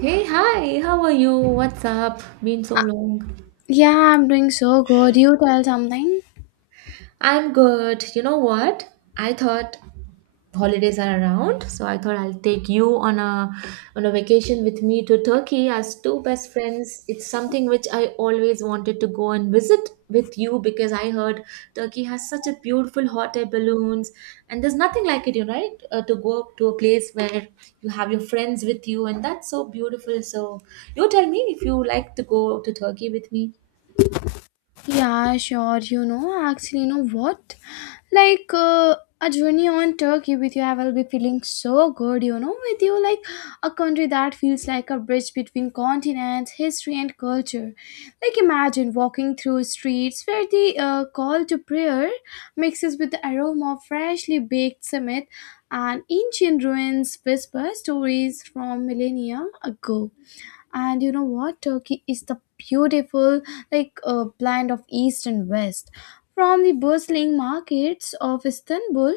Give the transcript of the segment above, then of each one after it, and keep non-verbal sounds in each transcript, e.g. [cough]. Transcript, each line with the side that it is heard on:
right: Hey, hi, how are you? What's up? Been so long.
left: Yeah, I'm doing so good. You tell something?
right: I'm good. You know what? I thought holidays are around, so I thought I'll take you on a vacation with me to Turkey as two best friends. It's something which I always wanted to go and visit with you because I heard Turkey has such a beautiful hot air balloons and there's nothing like it, you know, right? To go to a place where you have your friends with you and that's so beautiful. So you tell me if you like to go to Turkey with me.
left: Yeah, sure. You know, actually, you know what? A journey on Turkey with you, I will be feeling so good. You know, with you, like a country that feels like a bridge between continents, history, and culture. Like imagine walking through streets where the call to prayer mixes with the aroma of freshly baked cement and ancient ruins whisper stories from millennia ago. And you know what, Turkey is the beautiful blend of east and west, from the bustling markets of Istanbul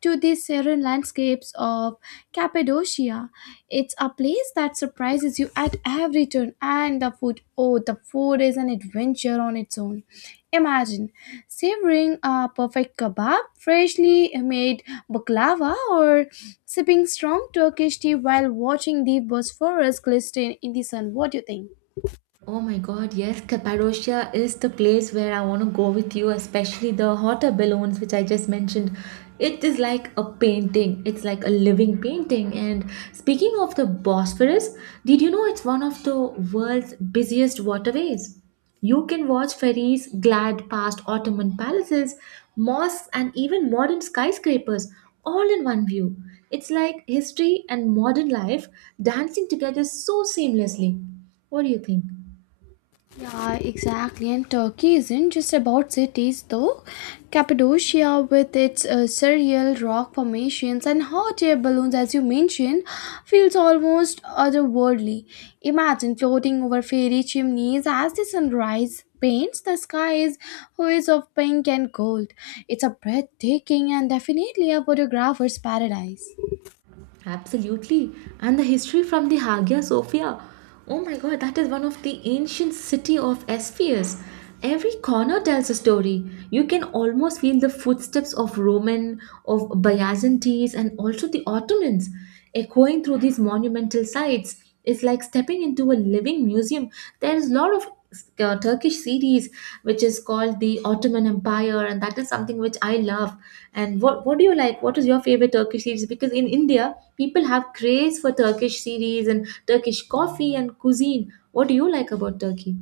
left: to the serene landscapes of Cappadocia. It's a place that surprises you at every turn, and the food, oh, the food is an adventure on its own. Imagine savoring a perfect kebab, freshly made baklava, or sipping strong Turkish tea while watching the Bosphorus glisten in the sun. What do you think?
right: Oh my God, yes, Cappadocia is the place where I want to go with you, especially the hot air balloons, which I just mentioned. It is like a painting, it's like a living painting. And speaking of the Bosphorus, did you know it's one of the world's busiest waterways? You can watch ferries glide past Ottoman palaces, mosques, and even modern skyscrapers all in one view. It's like history and modern life dancing together so seamlessly. What do you think?
left: Yeah, exactly. And Turkey isn't just about cities, though. Cappadocia, with its surreal rock formations and hot air balloons, as you mentioned, feels almost otherworldly. Imagine floating over fairy chimneys as the sunrise paints the skies hues of pink and gold. It's a breathtaking and definitely a photographer's paradise.
right: Absolutely. And the history from the Hagia Sophia. Oh my god, that is one of the ancient city of Ephesus. Every corner tells a story. You can almost feel the footsteps of Roman, of Byzantines and also the Ottomans. Echoing through these monumental sites is like stepping into a living museum. There is a lot of Turkish series which is called the Ottoman Empire, and that is something which I love. And what do you like? What is your favorite Turkish series? Because in India, people have craze for Turkish series and Turkish coffee and cuisine. What do you like about Turkey?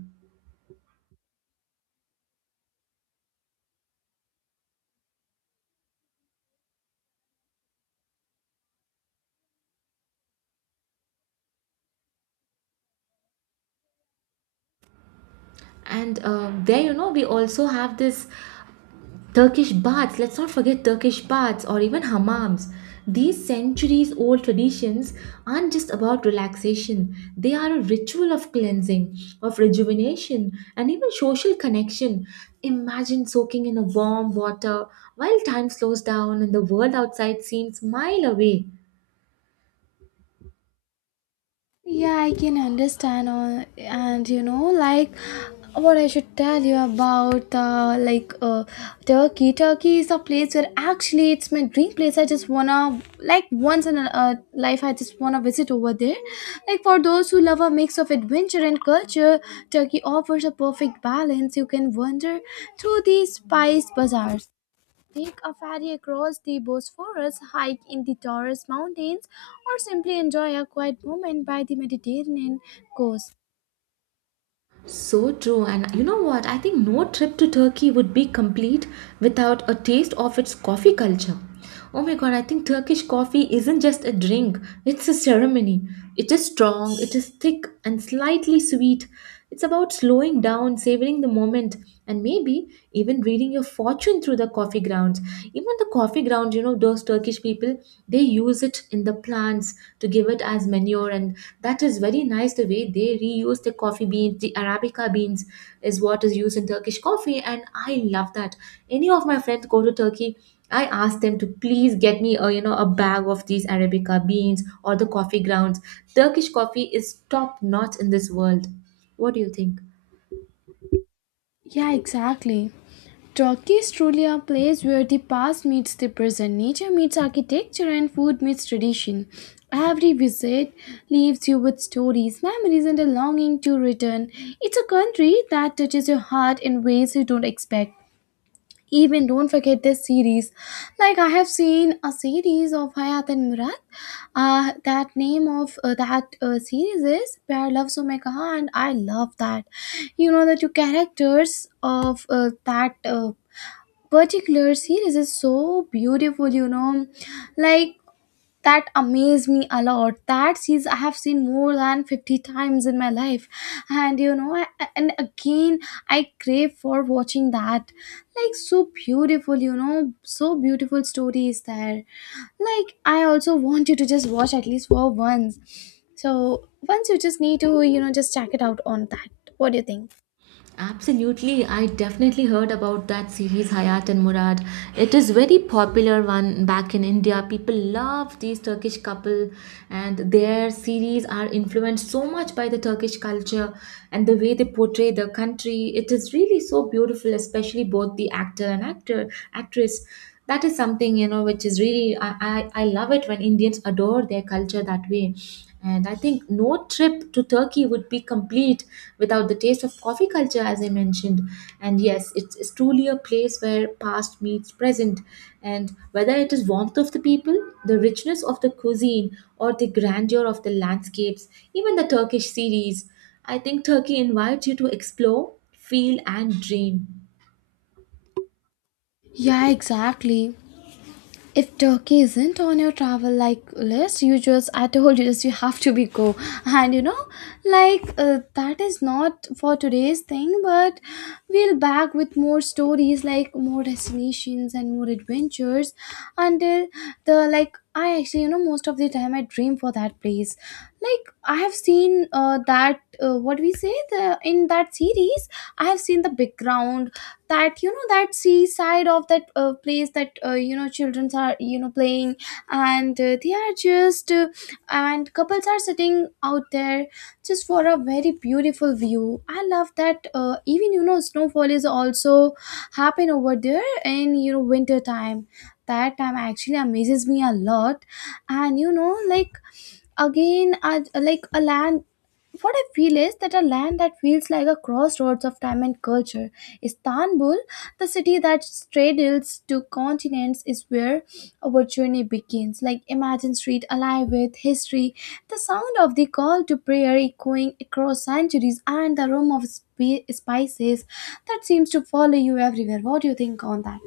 right: And there, you know, we also have this Turkish baths, let's not forget Turkish baths or even hammams. These centuries old traditions aren't just about relaxation, they are a ritual of cleansing, of rejuvenation, and even social connection. Imagine soaking in a warm water while time slows down and the world outside seems mile away.
left: Yeah, I can understand all, and you know, like what I should tell you about Turkey. Turkey is a place where actually it's my dream place. I just wanna, like, once in a life, I just wanna visit over there. Like for those who love a mix of adventure and culture, Turkey offers a perfect balance. You can wander through these spice bazaars. Take a ferry across the Bosphorus, hike in the Taurus Mountains, or simply enjoy a quiet moment by the Mediterranean coast.
right: So true. And you know what? I think no trip to Turkey would be complete without a taste of its coffee culture. Oh my god, I think Turkish coffee isn't just a drink, it's a ceremony. It is strong, it is thick, and slightly sweet. It's about slowing down, savoring the moment, and maybe even reading your fortune through the coffee grounds. Even the coffee grounds, you know, those Turkish people they use it in the plants to give it as manure and that is very nice the way they reuse the coffee beans, the arabica beans is what is used in Turkish coffee and I love that. Any of my friends go to Turkey I ask them to please get me, a you know, a bag of these arabica beans or the coffee grounds. Turkish coffee is top notch in this world. What do you think?
left: Yeah, exactly. Turkey is truly a place where the past meets the present, nature meets architecture, and food meets tradition. Every visit leaves you with stories, memories, and a longing to return. It's a country that touches your heart in ways you don't expect. Even don't forget this series. Like I have seen a series of Hayat and Murad. That name of that series is Pyar Love Somekaha, and I love that. You know, the two characters of that particular series is so beautiful. You know, like that amazed me a lot. That scenes I have seen more than 50 times in my life, and you know, and again I crave for watching that. Like so beautiful, you know, so beautiful stories there. Like I also want you to just watch at least for once. So once you just need to, you know, just check it out on that. What do you think?
right: Absolutely. I definitely heard about that series Hayat and Murad. It is very popular one back in India. People love these Turkish couple and their series are influenced so much by the Turkish culture and the way they portray the country. It is really so beautiful, especially both the actor and actor actress. That is something, you know, which is really I love it when Indians adore their culture that way. And I think no trip to Turkey would be complete without the taste of coffee culture, as I mentioned. And yes, it's truly a place where past meets present. And whether it is warmth of the people, the richness of the cuisine, or the grandeur of the landscapes, even the Turkish series, I think Turkey invites you to explore, feel, and dream.
left: Yeah, exactly. If Turkey isn't on your travel like list, you just, I told you, just you have to be go. And you know, that is not for today's thing, but we'll back with more stories, like more destinations and more adventures until the, like I actually, you know, most of the time I dream for that place. Like I have seen that what we say the in that series, I have seen the background, that you know, that seaside of that place, that you know, children are, you know, playing and they are just and couples are sitting out there just for a very beautiful view. I love that. Even you know, snowfall is also happen over there in, you know, winter time. That time actually amazes me a lot. And you know, like again like a land, what I feel is that a land that feels like a crossroads of time and culture. Istanbul, the city that straddles two continents, is where our journey begins. Like imagine street alive with history, the sound of the call to prayer echoing across centuries, and the room of spices that seems to follow you everywhere. What do you think on that?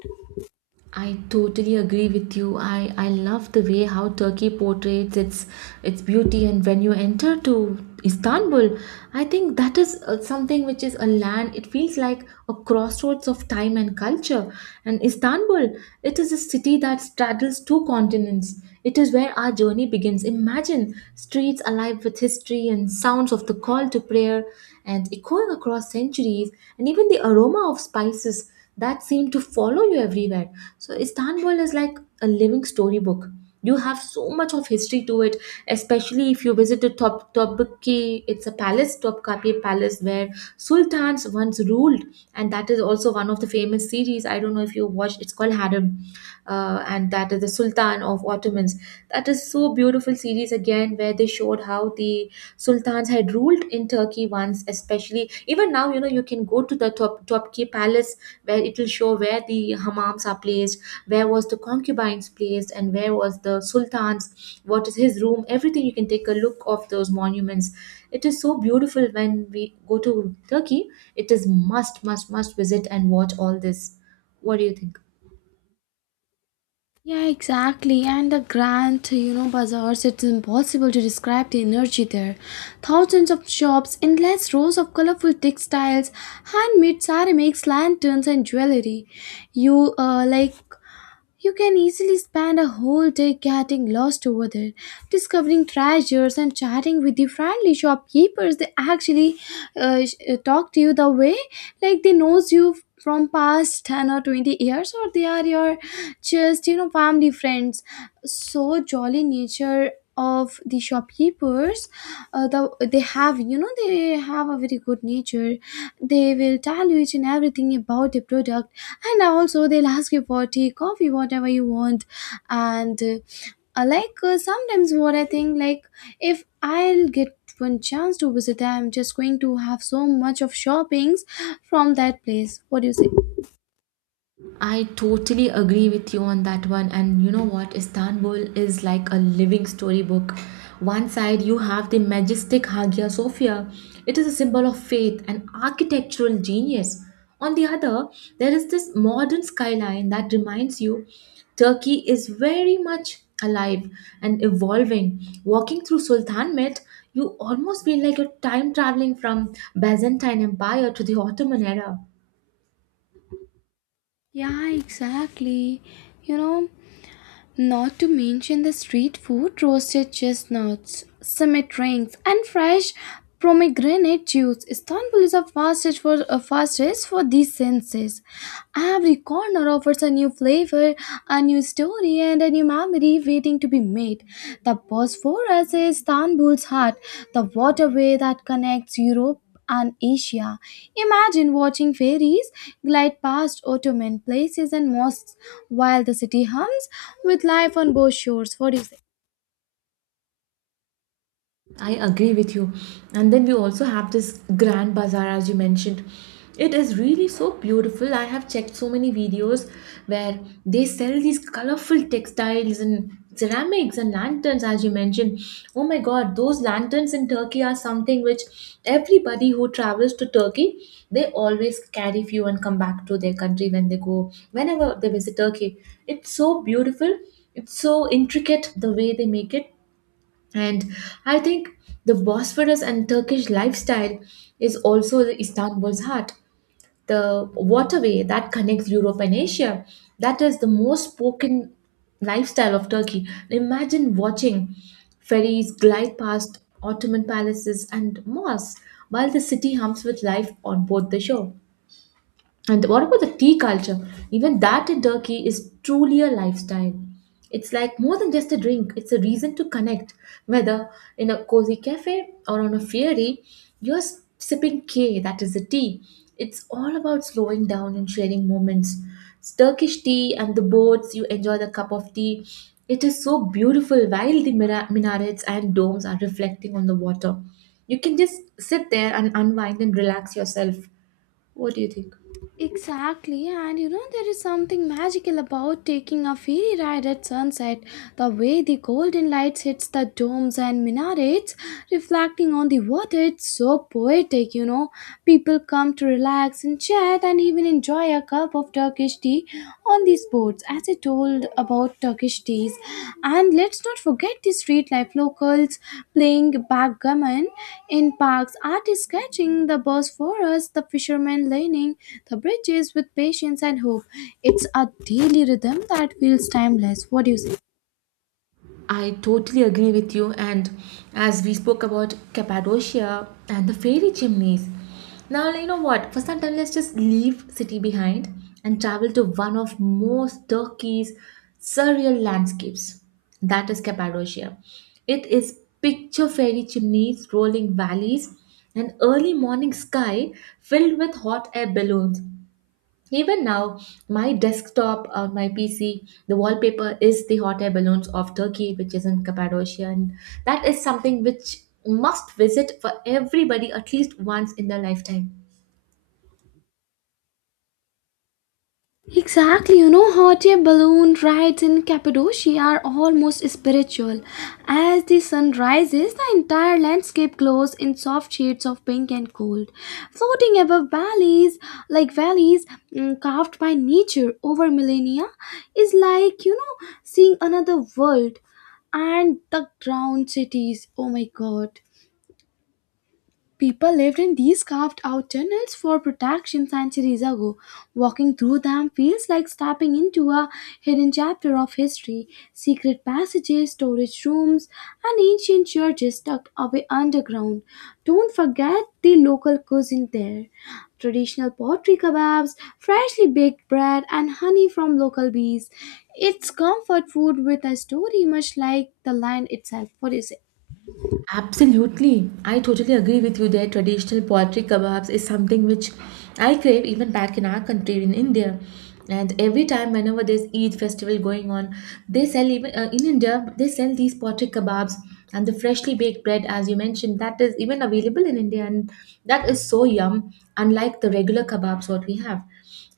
right: I totally agree with you. I love the way how Turkey portrays its beauty and when you enter to Istanbul, I think that is something which is a land, it feels like a crossroads of time and culture. And Istanbul, it is a city that straddles two continents. It is where our journey begins. Imagine streets alive with history and sounds of the call to prayer and echoing across centuries and even the aroma of spices that seem to follow you everywhere. So Istanbul is like a living storybook. You have so much of history to it, especially if you visit the Topkapi. It's a palace, Topkapi Palace, where sultans once ruled, and that is also one of the famous series. I don't know if you watched. It's called Harem, and that is the Sultan of Ottomans. That is so beautiful series again, where they showed how the sultans had ruled in Turkey once, especially even now, you know, you can go to the Top Topki Palace where it will show where the hammams are placed, where was the concubines placed, and where was the sultan's, what is his room, everything you can take a look of those monuments. It is so beautiful when we go to Turkey. It is must visit and watch all this. What do you think?
left: Yeah, exactly. And the grand, you know, bazaars, it's impossible to describe the energy there. Thousands of shops, endless rows of colorful textiles, handmade ceramics, lanterns, and jewelry. You, uh, like, you can easily spend a whole day getting lost over there, discovering treasures and chatting with the friendly shopkeepers. They actually talk to you the way like they knows you from past 10 or 20 years, or they are your just you know family friends. So jolly nature of the shopkeepers, they have, you know, they have a very good nature. They will tell you each and everything about the product, and also they'll ask you for tea, coffee, whatever you want. And sometimes what I think, like, if I'll get one chance to visit, I'm just going to have so much of shoppings from that place. What do you say?
right: I totally agree with you on that one. And you know what? Istanbul is like a living storybook. One side, you have the majestic Hagia Sophia, it is a symbol of faith and architectural genius. On the other, there is this modern skyline that reminds you Turkey is very much alive and evolving. Walking through Sultanahmet, you almost feel like you're time traveling from Byzantine Empire to the Ottoman era.
left: Yeah, exactly. You know, not to mention the street food, roasted chestnuts, summit rings, and fresh pomegranate juice. Istanbul is a fastest for these senses. Every corner offers a new flavor, a new story, and a new memory waiting to be made. The Bosphorus is Istanbul's heart, the waterway that connects Europe and Asia. Imagine watching fairies glide past Ottoman places and mosques while the city hums with life on both shores. What do you say?
right: I agree with you. And then we also have this grand bazaar, as you mentioned. It is really so beautiful. I have checked so many videos where they sell these colorful textiles and ceramics and lanterns, as you mentioned. Oh my god, those lanterns in Turkey are something which everybody who travels to Turkey they always carry few and come back to their country when they go, whenever they visit Turkey. It's so beautiful, it's so intricate the way they make it and I think the Bosphorus and Turkish lifestyle is also the Istanbul's heart, the waterway that connects Europe and Asia. That is the most spoken lifestyle of Turkey. Imagine watching ferries glide past Ottoman palaces and mosques while the city hums with life on board the shore. And what about the tea culture? Even that in Turkey is truly a lifestyle. It's like more than just a drink, it's a reason to connect. Whether in a cozy cafe or on a ferry, you're sipping K, that is the tea. It's all about slowing down and sharing moments. It's Turkish tea and the boats, you enjoy the cup of tea. It is so beautiful while the minarets and domes are reflecting on the water. You can just sit there and unwind and relax yourself. What do you think?
left: Exactly, and you know, there is something magical about taking a ferry ride at sunset. The way the golden lights hits the domes and minarets, reflecting on the water, it's so poetic, you know. People come to relax and chat and even enjoy a cup of Turkish tea on the sports, as I told about Turkish teas. And let's not forget the street life, locals playing backgammon in parks, artists sketching the birds for us, the fishermen lining the bridges with patience and hope. It's a daily rhythm that feels timeless. What do you say?
right: I totally agree with you. And as we spoke about Cappadocia and the fairy chimneys, now you know what? For some time, let's just leave city behind and travel to one of most Turkey's surreal landscapes. That is Cappadocia. It is picture fairy chimneys, rolling valleys, and early morning sky filled with hot air balloons. Even now, my desktop or my PC, the wallpaper is the hot air balloons of Turkey, which is in Cappadocia. And that is something which must visit for everybody at least once in their lifetime.
left: Exactly, you know, hot air balloon rides in Cappadocia are almost spiritual. As the sun rises, the entire landscape glows in soft shades of pink and gold, floating above valleys, carved by nature over millennia. Is like, you know, seeing another world. And the drowned cities, oh my god. People lived in these carved out tunnels for protection centuries ago. Walking through them feels like stepping into a hidden chapter of history. Secret passages, storage rooms, and ancient churches tucked away underground. Don't forget the local cuisine there, traditional pottery kebabs, freshly baked bread, and honey from local bees. It's comfort food with a story, much like the land itself. What do you say?
right: Absolutely. I totally agree with you there. Traditional poultry kebabs is something which I crave even back in our country, in India. And every time, whenever there's Eid festival going on, they sell even in India, they sell these poultry kebabs and the freshly baked bread, as you mentioned, that is even available in India. And that is so yum, unlike the regular kebabs what we have.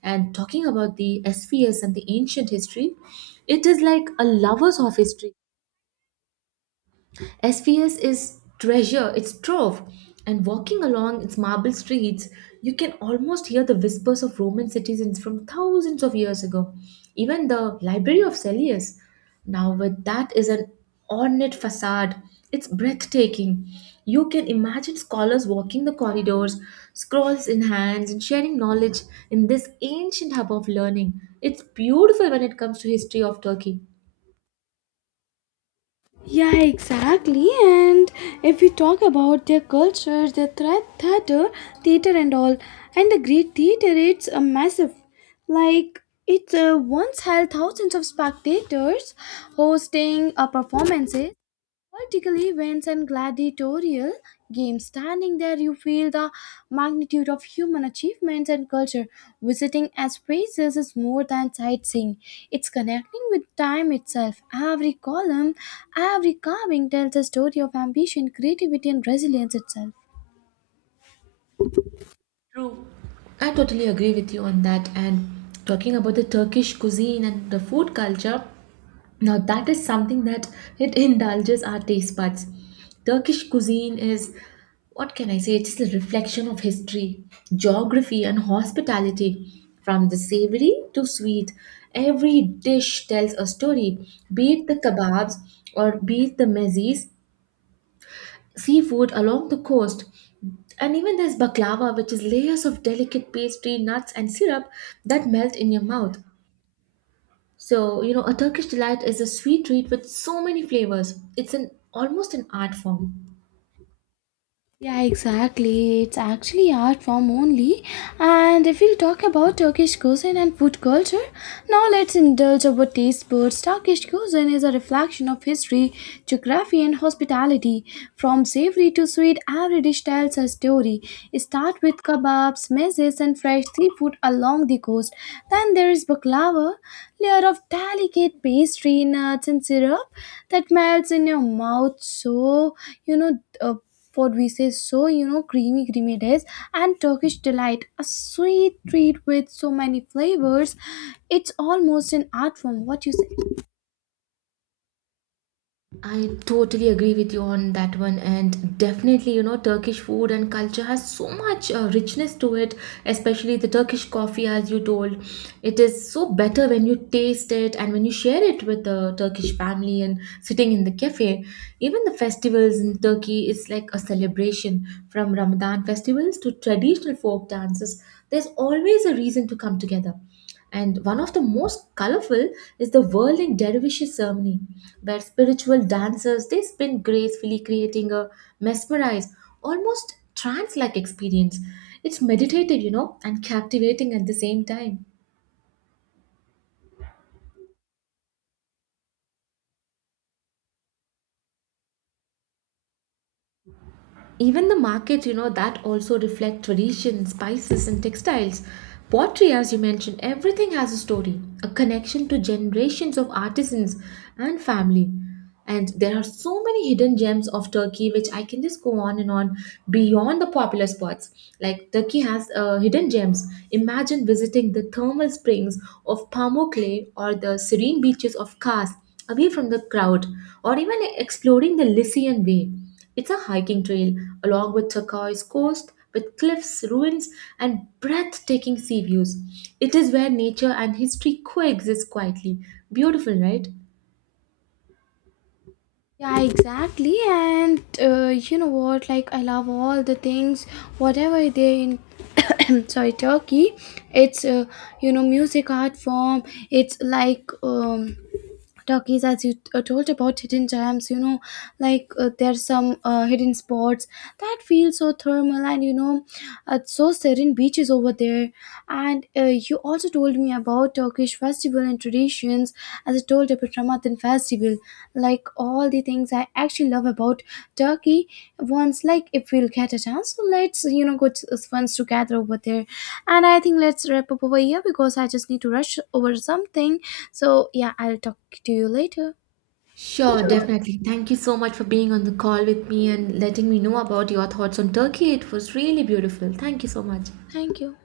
right: And talking about the SVS and the ancient history, it is like a lover's of history, SVS is treasure, it's trove. And walking along its marble streets, you can almost hear the whispers of Roman citizens from thousands of years ago. Even the Library of Cellius, now with that is an ornate facade. It's breathtaking. You can imagine scholars walking the corridors, scrolls in hands, and sharing knowledge in this ancient hub of learning. It's beautiful when it comes to history of Turkey.
left: Yeah, exactly. And if we talk about their culture, their theater and all, and the great theater, it's a massive. Like it once held thousands of spectators, hosting a performances, political events, and gladiatorial games. Standing there, you feel the magnitude of human achievements and culture. Visiting as places is more than sightseeing, it's connecting with time itself. Every column, every carving tells a story of ambition, creativity, and resilience itself.
right: True. I totally agree with you on that. And talking about the Turkish cuisine and the food culture, now that is something that it [laughs] indulges our taste buds. Turkish cuisine is, what can I say? It's a reflection of history, geography, and hospitality. From the savory to sweet, every dish tells a story, be it the kebabs or be it the mezes seafood along the coast. And even there's baklava, which is layers of delicate pastry, nuts, and syrup that melt in your mouth. So, you know, a Turkish delight is a sweet treat with so many flavors. It's an almost an art form.
left: Yeah, exactly. It's actually art form only. And if we'll talk about Turkish cuisine and food culture, now let's indulge our taste buds. Turkish cuisine is a reflection of history, geography, and hospitality. From savory to sweet, every dish tells a story. Start with kebabs, mezes, and fresh seafood along the coast. Then there is baklava, layer of delicate pastry, nuts, and syrup that melts in your mouth. So you know, what we say, so you know, creamy dish, and Turkish delight, a sweet treat with so many flavors. It's almost an art form. What you say?
right: I totally agree with you on that one, and definitely, you know, Turkish food and culture has so much richness to it, especially the Turkish coffee, as you told. It is so better when you taste it and when you share it with the Turkish family and sitting in the cafe. Even the festivals in Turkey is like a celebration from Ramadan festivals to traditional folk dances. There's always a reason to come together. And one of the most colorful is the whirling dervishes ceremony, where spiritual dancers they spin gracefully, creating a mesmerized, almost trance-like experience. It's meditative, you know, and captivating at the same time. Even the market, you know, that also reflect tradition, spices and textiles. Pottery, as you mentioned, everything has a story, a connection to generations of artisans and family. And there are so many hidden gems of Turkey, which I can just go on and on beyond the popular spots. Like Turkey has hidden gems. Imagine visiting the thermal springs of Pamukkale or the serene beaches of Kars, away from the crowd, or even exploring the Lycian Way. It's a hiking trail along with turquoise coast with cliffs, ruins, and breathtaking sea views. It is where nature and history coexist quietly. Beautiful, right?
left: Yeah, exactly. And you know what, like I love all the things whatever they in [clears throat] sorry Turkey. It's You know, music, art form. It's like Turkeys, as you told about hidden gems, you know, there's some hidden spots that feel so thermal, and you know, so serene beaches over there. And you also told me about Turkish festival and traditions, as I told about Ramadan festival. Like all the things I actually love about Turkey. Once, like if we'll get a chance, so let's, you know, go to once together over there. And I think let's wrap up over here because I just need to rush over something. So, yeah, I'll talk to you later.
right: Sure,
left: Sure.
right: definitely. Thank you so much for being on the call with me and letting me know about your thoughts on Turkey. It was really beautiful. Thank you so much.
left: Thank you.